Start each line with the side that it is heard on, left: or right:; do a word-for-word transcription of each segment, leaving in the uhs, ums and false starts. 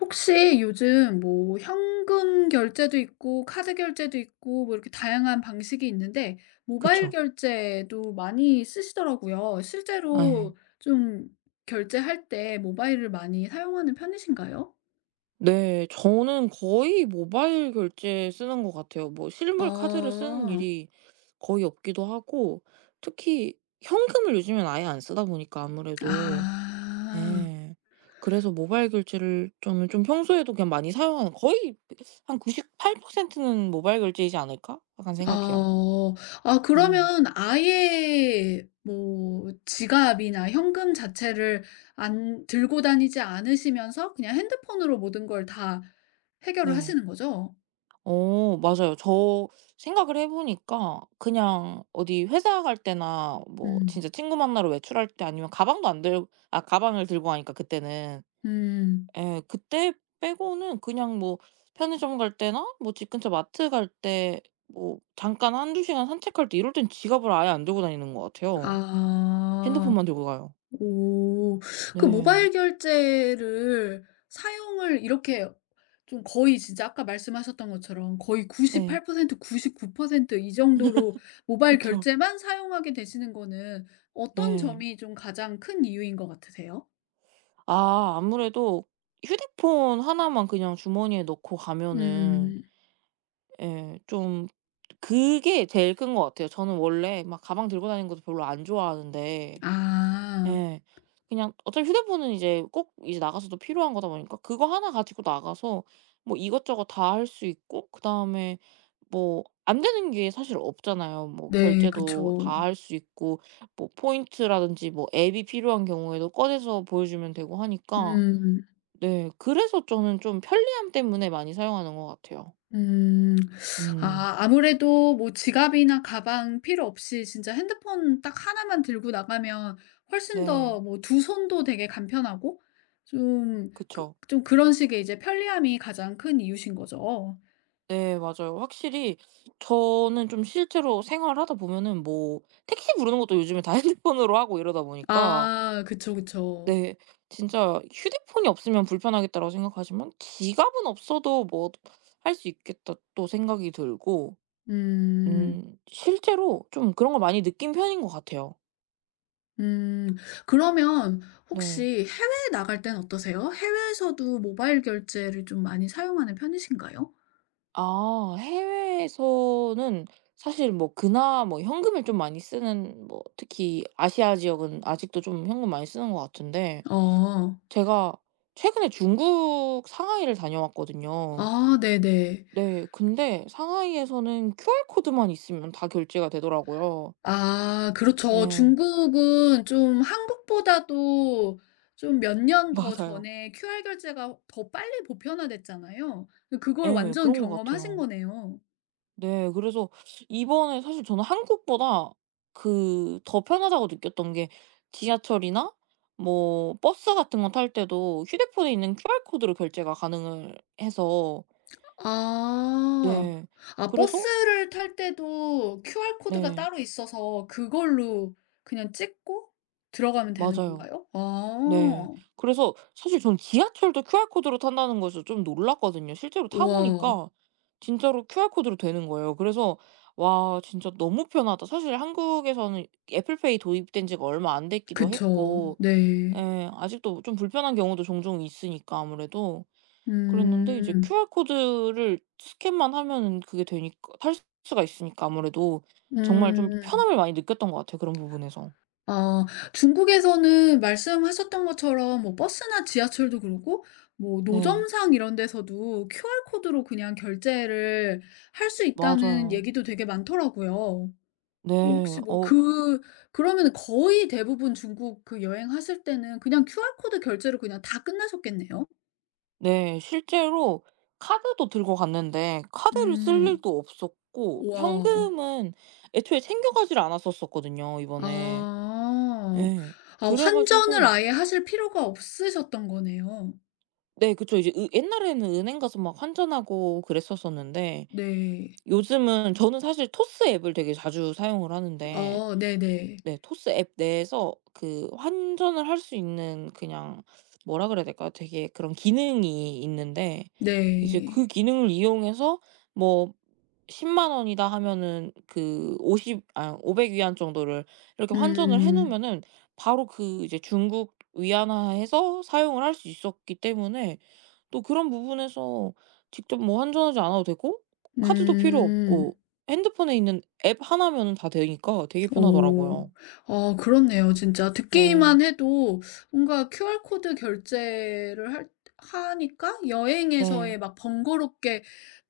left: 혹시 요즘 뭐 현금 결제도 있고 카드 결제도 있고 뭐 이렇게 다양한 방식이 있는데 모바일
right: 그쵸.
left: 결제도 많이 쓰시더라고요.
right: 예.
left: 실제로 좀 결제할 때 모바일을 많이 사용하는 편이신가요?
right: 네. 저는 거의 모바일 결제 쓰는 것 같아요. 뭐 실물 카드를 쓰는
left: 어.
right: 일이 거의 없기도 하고 특히 현금을 요즘엔 아예 안 쓰다 보니까 아무래도.
left: 아.
right: 예. 그래서 모바일 결제를 저는 좀 평소에도 그냥 많이 사용하는, 거의 한 구십팔 퍼센트는 '모바일 결제이지 않을까?' 약간 생각해요.
left: 어. 아,
right: 예.
left: 그러면 아예 뭐 지갑이나 현금 자체를 안 들고 다니지 않으시면서 그냥 핸드폰으로 모든 걸 다 해결을
right: 네.
left: 하시는 거죠?
right: 어, 맞아요. 저 생각을 해 보니까 그냥 어디 회사 갈 때나 뭐
left: 음.
right: 진짜 친구 만나러 외출할 때 아니면 가방도 안 들, 아 가방을 들고 가니까 그때는,
left: 음.
right: 예 그때 빼고는 그냥 뭐 편의점 갈 때나 뭐 집 근처 마트 갈 때 뭐 잠깐 한두 시간 산책할 때 이럴 땐 지갑을 아예 안 들고 다니는 것 같아요.
left: 아.
right: 핸드폰만 들고 가요.
left: 오. 그
right: 네.
left: 모바일 결제를 사용을 이렇게 좀 거의 진짜 아까 말씀하셨던 것처럼 거의
right: 네.
left: 구십팔 퍼센트 구십구 퍼센트 이 정도로 모바일
right: 그쵸.
left: 결제만 사용하게 되시는 거는 어떤
right: 네.
left: 점이 좀 가장 큰 이유인 것 같으세요?
right: 아 아무래도 휴대폰 하나만 그냥 주머니에 넣고 가면은,
left: 음.
right: 예. 좀 그게 제일 큰 것 같아요. 저는 원래 막 가방 들고 다니는 것도 별로 안 좋아하는데.
left: 아.
right: 예. 그냥 어차피 휴대폰은 이제 꼭 이제 나가서도 필요한 거다 보니까 그거 하나 가지고 나가서 뭐 이것저것 다 할 수 있고 그다음에 뭐 안 되는 게 사실 없잖아요. 뭐
left: 네.
right: 결제도
left: 그쵸.
right: 다 할 수 있고 뭐 포인트라든지 뭐 앱이 필요한 경우에도 꺼내서 보여주면 되고 하니까.
left: 음.
right: 네. 그래서 저는 좀 편리함 때문에 많이 사용하는 것 같아요.
left: 음.
right: 음.
left: 아, 아무래도 뭐 지갑이나 가방 필요 없이 진짜 핸드폰 딱 하나만 들고 나가면 훨씬
right: 네.
left: 더 뭐 두 손도 되게 간편하고 좀 그
right: 그쵸.
left: 좀 그런 식의 이제 편리함이 가장 큰 이유신 거죠.
right: 네 맞아요. 확실히 저는 좀 실제로 생활하다 보면은 뭐 택시 부르는 것도 요즘에 다 핸드폰으로 하고 이러다 보니까
left: 아 그쵸, 그쵸.
right: 네 진짜 '휴대폰이 없으면 불편하겠다.'라고 생각하지만 '지갑은 없어도 뭐 할 수 있겠다.' 또 생각이 들고
left: 음.
right: 음 실제로 좀 그런 걸 많이 느낀 편인 것 같아요.
left: 음. 그러면 혹시
right: 네.
left: 해외에 나갈 땐 어떠세요? 해외에서도 모바일 결제를 좀 많이 사용하는 편이신가요?
right: 아 해외에서는 사실 뭐 그나 뭐 현금을 좀 많이 쓰는, 뭐 특히 아시아 지역은 아직도 좀 현금 많이 쓰는 것 같은데,
left: 어.
right: 제가 최근에 중국 상하이를 다녀왔거든요.
left: 아, 네네.
right: 네. 근데 상하이에서는 큐알 코드만 있으면 다 결제가 되더라고요.
left: 아 그렇죠.
right: 예.
left: 중국은 좀 한국보다도 좀 몇 년 더
right: 맞아요.
left: 전에 큐알 결제가 더 빨리 보편화됐잖아요. 그걸
right: 예.
left: 완전
right: 그런 것
left: 경험하신
right: 같아요.
left: 거네요.
right: 네. 그래서 이번에 사실 저는 한국보다 그 더 편하다고 느꼈던 게 지하철이나 뭐 버스 같은 거 탈 때도 휴대폰에 있는 큐알 코드로 결제가 가능을 해서.
left: 아.
right: 네.
left: 아,
right: 그래서.
left: 버스를 탈 때도 큐알 코드가
right: 네.
left: 따로 있어서 그걸로 그냥 찍고 들어가면 되는
right: 맞아요.
left: 건가요?
right: 네.
left: 아.
right: 그래서 사실 전 지하철도 큐알 코드로 탄다는 거에서 좀 놀랐거든요. 실제로 타
left: 우와.
right: 보니까 진짜로 큐알 코드로 되는 거예요. 그래서 '와 진짜 너무 편하다.' 사실 한국에서는 애플페이 도입된 지가 얼마 안 됐기도
left: 그쵸.
right: 했고
left: 네.
right: 예 아직도 좀 불편한 경우도 종종 있으니까 아무래도. 그랬는데 이제
left: 음.
right: 큐알 코드를 스캔만 하면은 그게 되니까 탈 수가 있으니까 아무래도 정말 좀
left: 음.
right: 편함을 많이 느꼈던 것 같아요 그런 부분에서.
left: 아, 중국에서는 말씀하셨던 것처럼 뭐 버스나 지하철도 그렇고 뭐
right: 네.
left: 노점상 이런 데서도 큐알 코드로 그냥 결제를 할 수 있다는
right: 맞아요.
left: 얘기도 되게 많더라고요.
right: 네.
left: 혹시 뭐
right: 어
left: 그 그러면 거의 대부분 중국 그 여행하실 때는 그냥 큐알 코드 결제로 그냥 다 끝나셨겠네요?
right: 네. 실제로 카드도 들고 갔는데 카드를 쓸
left: 음.
right: 일도 없었고
left: 와.
right: 현금은 애초에 챙겨가지를 않았었었거든요 이번에.
left: 아.
right: 예.
left: 아,
right: 그래
left: 환전을
right: 가지고
left: 아예 하실 필요가 없으셨던 거네요.
right: 네 그쵸. 이제 으 옛날에는 은행 가서 막 환전하고 그랬었었는데
left: 네.
right: 요즘은 저는 사실 토스 앱을 되게 자주 사용을 하는데
left: 어 네네.
right: 네. 토스 앱 내에서 그 환전을 할 수 있는 그냥 뭐라 그래야 될까요? 되게 그런 기능이 있는데 이제 그
left: 네.
right: 기능을 이용해서 뭐 일 십만 원이다 하면은 그 오십 아 오백 위안 정도를 이렇게 환전을 해
left: 음.
right: 놓으면은 바로 그 이제 중국 위안화해서 사용을 할 수 있었기 때문에 또 그런 부분에서 직접 뭐 환전하지 않아도 되고 카드도 필요
left: 음.
right: 없고 핸드폰에 있는 앱 하나면은 다 되니까 되게
left: 오.
right: 편하더라고요.
left: 아, 그렇네요 진짜.
right: 네.
left: 듣기만 해도 뭔가 큐알 코드 결제를 할 하니까
right: 네.
left: 여행에서의 막 번거롭게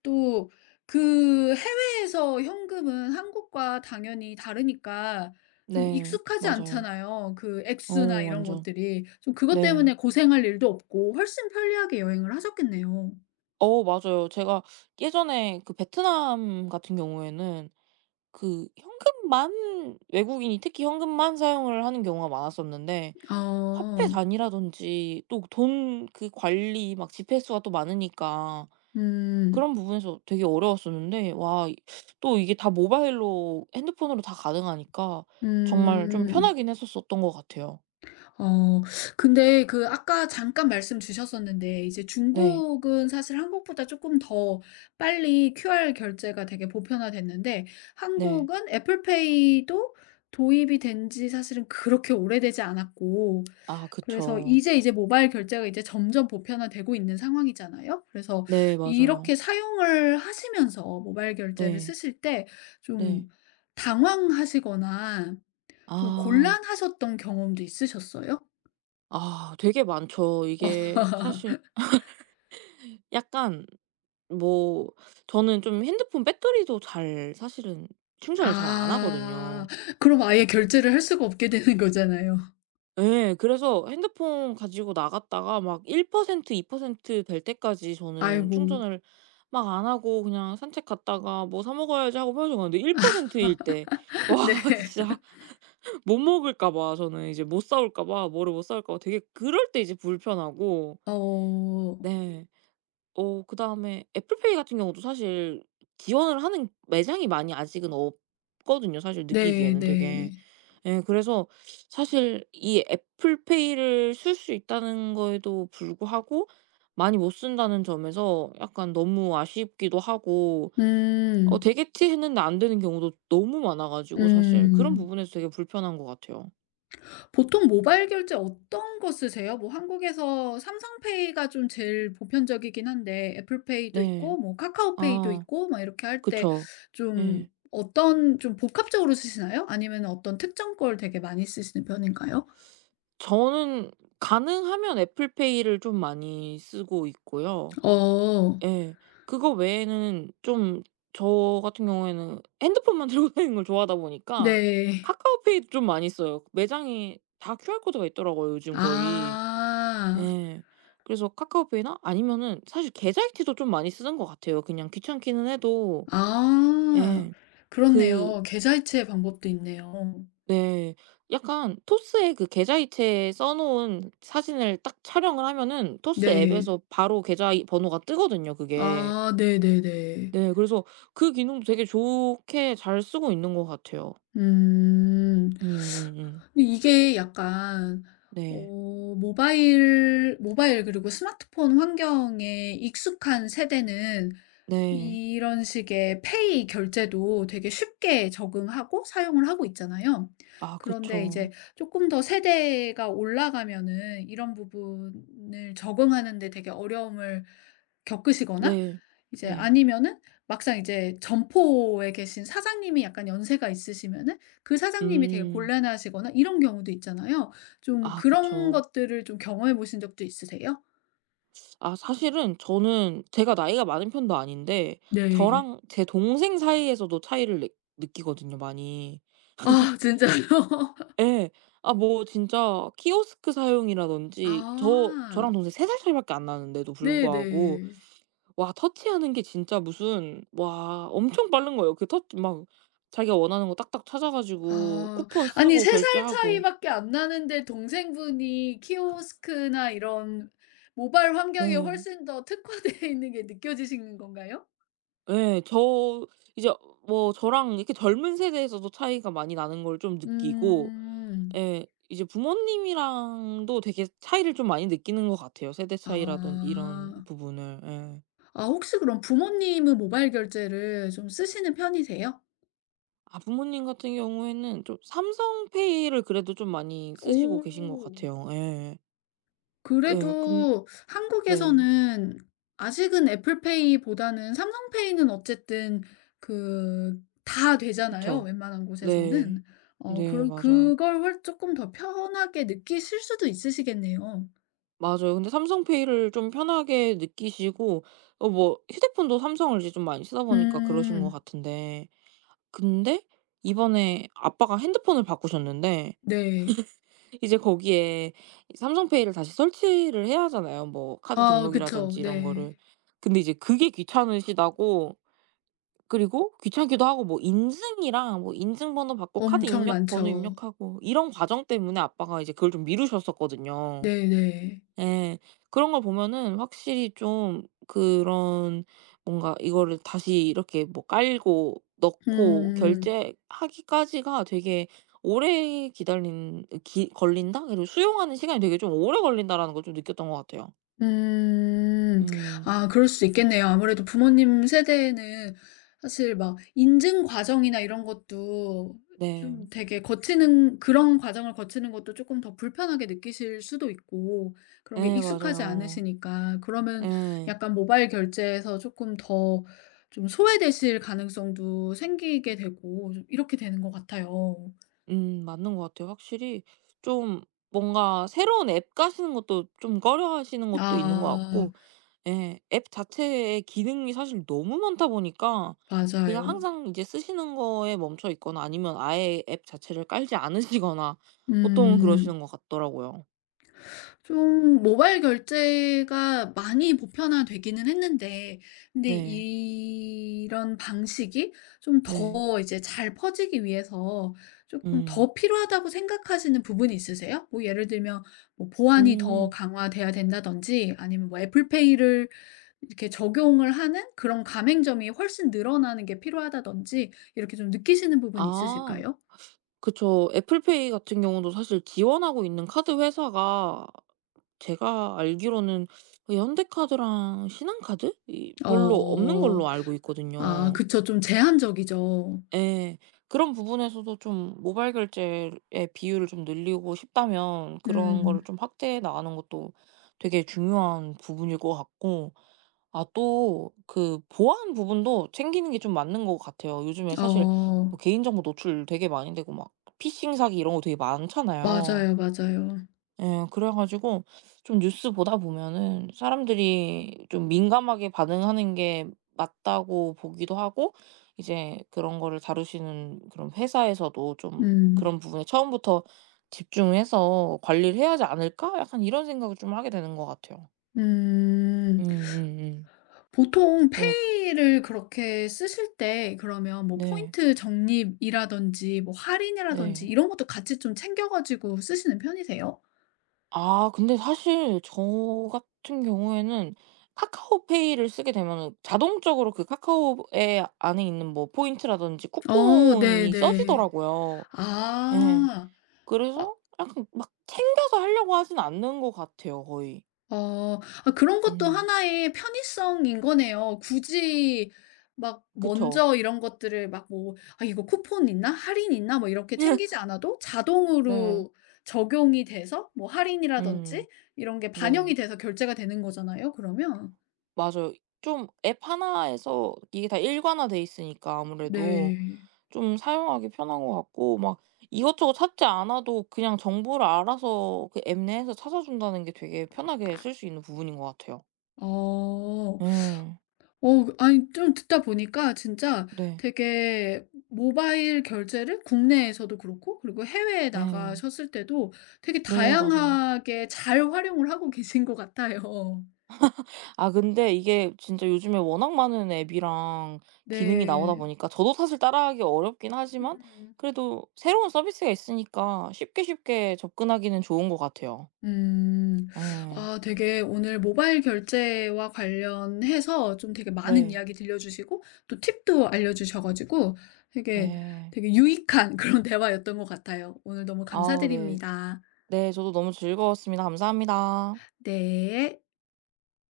left: 또 그 해외에서 현금은 한국과 당연히 다르니까 좀
right: 네.
left: 익숙하지
right: 맞아요.
left: 않잖아요. 그
right: 어
left: 액수나 이런
right: 완전.
left: 것들이. 좀 그것
right: 네.
left: 때문에 고생할 일도 없고 훨씬 편리하게 여행을 하셨겠네요.
right: 어 맞아요. 제가 예전에 그 베트남 같은 경우에는 그 현금만 외국인이 특히 현금만 사용을 하는 경우가 많았었는데
left: 아.
right: 화폐 단위라든지 또 돈 그 관리 막 지폐 수가 또 많으니까
left: 음.
right: 그런 부분에서 되게 어려웠었는데 와 이 또 이게 다 모바일로 핸드폰으로 다 가능하니까 정말 좀
left: 음.
right: 편하긴 했었었던 것 같아요.
left: 어 근데 그 아까 잠깐 말씀 주셨었는데 이제
right: 네.
left: 중국은 사실 한국보다 조금 더 빨리 큐알 결제가 되게 보편화됐는데
right: 네.
left: 한국은 애플페이도 도입이 된지 사실은 그렇게 오래되지 않았고
right: 아
left: 그래서
right: 그쵸.
left: 이제 이제 모바일 결제가 이제 점점 보편화되고 있는 상황이잖아요. 그래서
right: 네 맞아요.
left: 이렇게 사용을 하시면서 모바일 결제를
right: 네.
left: 쓰실 때
right: 네.
left: 좀 당황하시거나 좀
right: 아.
left: 곤란하셨던 경험도 있으셨어요?
right: 아 되게 많죠. 이게 사실 약간 뭐 저는 좀 핸드폰 배터리도 잘 사실은 충전을 잘 안
left: 아.
right: 하거든요.
left: 그럼 아예 결제를 할 수가 없게 되는 거잖아요.
right: 예. 그래서 핸드폰 가지고 나갔다가 막 일 퍼센트 이 퍼센트 될 때까지 저는
left: 아이고.
right: 충전을 막 안 하고 그냥 산책 갔다가 '뭐 사 먹어야지.' 하고 편의점 갔는데 1%일 퍼센트일 때 와
left: 네.
right: 진짜 못 먹을까 봐 저는 이제 못 싸올까 봐 뭐를 못 싸올까 봐 되게 그럴 때 이제 불편하고
left: 어.
right: 네. 어 그다음에 애플페이 같은 경우도 사실 지원을 하는 매장이 많이 아직은 없거든요 사실
left: 네
right: 느끼기에는 되게.
left: 네.
right: 예 그래서 사실 이 애플페이를 쓸 수 있다는 거에도 불구하고 많이 못 쓴다는 점에서 약간 너무 아쉽기도 하고 어
left: 음.
right: '되겠지.' 했는데 안 되는 경우도 너무 많아 가지고 사실 그런
left: 음.
right: 부분에서 되게 불편한 것 같아요.
left: 보통 모바일 결제 어떤 거 쓰세요? 뭐 한국에서 삼성페이가 좀 제일 보편적이긴 한데 애플페이도 있고
right: 네.
left: 뭐 카카오페이도
right: 아
left: 있고 막 이렇게 할 때
right: 그쵸.
left: 좀
right: 예.
left: 어떤, 좀 복합적으로 쓰시나요? 아니면은 어떤 특정 걸 되게 많이 쓰시는 편인가요?
right: 저는 가능하면 애플페이를 좀 많이 쓰고 있고요.
left: 어.
right: 예. 그거 외에는 좀 저 같은 경우에는 핸드폰만 들고 다니는 걸 좋아하다 보니까
left: 네.
right: 카카오페이도 좀 많이 써요. 매장에 다 큐알 코드가 있더라고요 요즘 거의.
left: 아.
right: 예. 그래서 카카오페이나 아니면은 사실 계좌이체도 좀 많이 쓰는 것 같아요. 그냥 귀찮기는 해도.
left: 아,
right: 예. 그
left: 그렇네요. 계좌이체 방법도 있네요.
right: 네. 약간 토스에 그 계좌이체에 써 놓은 사진을 딱 촬영을 하면은 토스
left: 네.
right: 앱에서 바로 계좌 이 번호가 뜨거든요 그게.
left: 아 네네네.
right: 네. 그래서 그 기능도 되게 좋게 잘 쓰고 있는 것 같아요.
left: 음.
right: 음음음.
left: 근데 이게 약간
right: 네.
left: 어 모바일 모바일 그리고 스마트폰 환경에 익숙한 세대는
right: 네.
left: 이런 식의 페이 결제도 되게 쉽게 적응하고 사용을 하고 있잖아요.
right: 아
left: 그런데
right: 그쵸.
left: 이제 조금 더 세대가 올라가면은 이런 부분을 적응하는 데 되게 어려움을 겪으시거나
right: 네.
left: 이제
right: 네.
left: 아니면은 막상 이제 점포에 계신 사장님이 약간 연세가 있으시면은 그 사장님이 되게
right: 음.
left: 곤란하시거나 이런 경우도 있잖아요. 좀
right: 아
left: 그런
right: 그쵸.
left: 것들을 좀 경험해 보신 적도 있으세요?
right: 아 사실은 저는 제가 나이가 많은 편도 아닌데
left: 네.
right: 저랑 제 동생 사이에서도 차이를 느 느끼거든요 많이.
left: 아 진짜요?
right: 예. 아 뭐 진짜 키오스크 사용이라든지 저
left: 아.
right: 저랑 동생 세 살 차이 밖에 안 나는데도 불구하고
left: 네네.
right: 와 터치하는 게 진짜 무슨 와 엄청 빠른 거예요. 그 터치 막 자기가 원하는 거 딱딱 찾아 가지고
left: 아.
right: 쿠폰
left: 아니,
right: 쓰고
left: 세 살
right: 결제하고.
left: 차이밖에 안 나는데 동생분이 키오스크나 이런 모바일 환경에
right: 네.
left: 훨씬 더 특화되어 있는 게 느껴지시는 건가요?
right: 예. 저 이제 뭐 저랑 이렇게 젊은 세대에서도 차이가 많이 나는 걸 좀 느끼고
left: 음.
right: 예 이제 부모님이랑도 되게 차이를 좀 많이 느끼는 것 같아요, 세대 차이라든 이런
left: 아.
right: 부분을. 예.
left: 아, 혹시 그럼 부모님은 모바일 결제를 좀 쓰시는 편이세요?
right: 아 부모님 같은 경우에는 좀 삼성페이를 그래도 좀 많이 쓰시고 계신 것
left: 오.
right: 같아요. 예. 예. 근
left: 그래도
right: 네.
left: 한국에서는 아직은 애플페이보다는 삼성페이는 어쨌든 그 다 되잖아요,
right: 그쵸.
left: 웬만한
right: 네.
left: 곳에서는. 어
right: 네
left: 그런
right: 맞아요.
left: 그걸 훨금더 편하게 느끼실 수도 있으시겠네요.
right: 맞아요. 근데 삼성페이를 좀 편하게 느끼시고 어 뭐 휴대폰도 삼성을 이제 좀 많이 쓰다 보니까 그러신 것
left: 음.
right: 같은데 근데 이번에 아빠가 핸드폰을 바꾸셨는데
left: 네.
right: 이제 거기에 이 삼성페이를 다시 설치를 해야 하잖아요, 뭐 카드
left: 아 그쵸.
right: 등록이라든지 이런
left: 네.
right: 거를. 근데 이제 그게 귀찮으시다고 그리고 귀찮기도 하고 뭐 인증이랑 뭐 인증번호 받고 카드
left: 엄청
right: 입력 번호
left: 많죠.
right: 입력하고 이런 과정 때문에 아빠가 이제 그걸 좀 미루셨었거든요.
left: 네네.
right: 예. 그런 걸 보면은 확실히 좀 그런 뭔가 이거를 다시 이렇게 뭐 깔고 넣고
left: 음.
right: 결제하기까지가 되게 오래 기다린 기 걸린다? 그리고 수용하는 시간이 되게 좀 오래 걸린다라는 걸 좀 느꼈던 것 같아요.
left: 음.
right: 음.
left: 아, 그럴 수 있겠네요. 아무래도 부모님 세대에는 사실 막 인증 과정이나 이런 것도 좀
right: 네.
left: 되게 거치는 그런 과정을 거치는 것도 조금 더 불편하게 느끼실 수도 있고 그런 게
right: 예
left: 익숙하지
right: 맞아요.
left: 않으시니까 그러면
right: 예.
left: 약간 모바일 결제에서 조금 더 좀 소외되실 가능성도 생기게 되고 좀 이렇게 되는 것 같아요.
right: 음 맞는 것 같아요. 확실히 좀 뭔가 새로운 앱 까시는 것도 좀 꺼려하시는 것도 있는 것
left: 아
right: 같고 예. 앱 자체의 기능이 사실 너무 많다 보니까 그냥
left: 맞아요.
right: 항상 이제 쓰시는 거에 멈춰 있거나 아니면 아예 앱 자체를 깔지 않으시거나 보통은
left: 음.
right: 그러시는 것 같더라고요.
left: 좀 모바일 결제가 많이 보편화되기는 했는데 근데
right: 네.
left: 이런 방식이 좀
right: 네.
left: 더 이제 잘 퍼지기 위해서 조금
right: 음.
left: 더 필요하다고 생각하시는 부분이 있으세요? 뭐 예를 들면 뭐 보안이 더
right: 음.
left: 강화돼야 된다든지 아니면 뭐 애플페이를 이렇게 적용을 하는 그런 가맹점이 훨씬 늘어나는 게 필요하다든지 이렇게 좀 느끼시는 부분이
right: 아.
left: 있으실까요?
right: 그쵸. 애플 페이 같은 경우도 사실 지원하고 있는 카드 회사가 제가 알기로는 그 현대카드랑 신한카드? 이 별로 없는
left: 어.
right: 걸로 알고
left: 아
right: 있거든요.
left: 그쵸. 좀 제한적이죠.
right: 예. 그런 부분에서도 좀 모바일 결제의 비율을 좀 늘리고 싶다면 그런
left: 음.
right: 거를 좀 확대해 나가는 것도 되게 중요한 부분일 것 같고 아 또 그 보안 부분도 챙기는 게 좀 맞는 것 같아요. 요즘에 사실
left: 어.
right: 뭐 개인정보 노출 되게 많이 되고 막 피싱 사기 이런 거 되게 많잖아요.
left: 맞아요, 맞아요.
right: 예. 그래 가지고 좀 뉴스 보다 보면은 사람들이 좀 민감하게 반응하는 게 맞다고 보기도 하고 이제 그런 거를 다루시는 그런 회사에서도 좀
left: 음.
right: '그런 부분에 처음부터 집중해서 관리를 해야 하지 않을까?' 약간 이런 생각을 좀 하게 되는 것 같아요.
left: 음.
right: 음음음.
left: 보통
right: 네.
left: 페이를 그렇게 쓰실 때 그러면 뭐
right: 네.
left: 포인트 적립이라든지 뭐 할인이라든지
right: 네.
left: 이런 것도 같이 좀 챙겨 가지고 쓰시는 편이세요?
right: 아 근데 사실 저 같은 경우에는 카카오페이를 쓰게 되면 자동적으로 그 카카오 에 안에 있는 뭐 포인트라든지
left: 어
right: 쿠폰이
left: 네네.
right: 써지더라고요. 예.
left: 아.
right: 그래서 약간 막 챙겨서 하려고 하진 않는 것 같아요 거의.
left: 어. 아, 그런 것도
right: 음.
left: 하나의 편의성인 거네요. 굳이 막
right: 그쵸.
left: 먼저 이런 것들을 막 뭐 "아, 이거 쿠폰 있나? 할인 있나?" 뭐 이렇게 챙기지 않아도
right: 네.
left: 자동으로 적용이 돼서 뭐 할인이라든지
right: 음.
left: 이런 게 반영이
right: 네.
left: 돼서 결제가 되는 거잖아요 그러면.
right: 맞아요. 좀 앱 하나에서 이게 다 일관화돼 있으니까 아무래도
left: 네.
right: 좀 사용하기 편한 것 같고 막 이것저것 찾지 않아도 그냥 정보를 알아서 그 앱 내에서 찾아준다는 게 되게 편하게 쓸 수 있는 부분인 것 같아요.
left: 어.
right: 예.
left: 어, 아니 좀 듣다 보니까 진짜
right: 네.
left: 되게 모바일 결제를 국내에서도 그렇고 그리고 해외에
right: 네.
left: 나가셨을 때도 되게
right: 네 맞아요.
left: 다양하게 잘 활용을 하고 계신 것 같아요.
right: 아 근데 이게 진짜 요즘에 워낙 많은 앱이랑 기능이 나오다
left: 네.
right: 보니까 저도 사실 따라하기 어렵긴 하지만
left: 음.
right: 그래도 새로운 서비스가 있으니까 쉽게 쉽게 접근하기는 좋은 것 같아요.
left: 음.
right: 네,
left: 아 되게 오늘 모바일 결제와 관련해서 좀 되게 많은
right: 네.
left: 이야기 들려주시고 또 팁도 알려주셔 가지고 되게,
right: 네.
left: 되게 유익한 그런 대화였던 것 같아요. 오늘 너무
right: 아우 네.
left: 감사드립니다.
right: 네 저도 너무 즐거웠습니다. 감사합니다.
left: 네.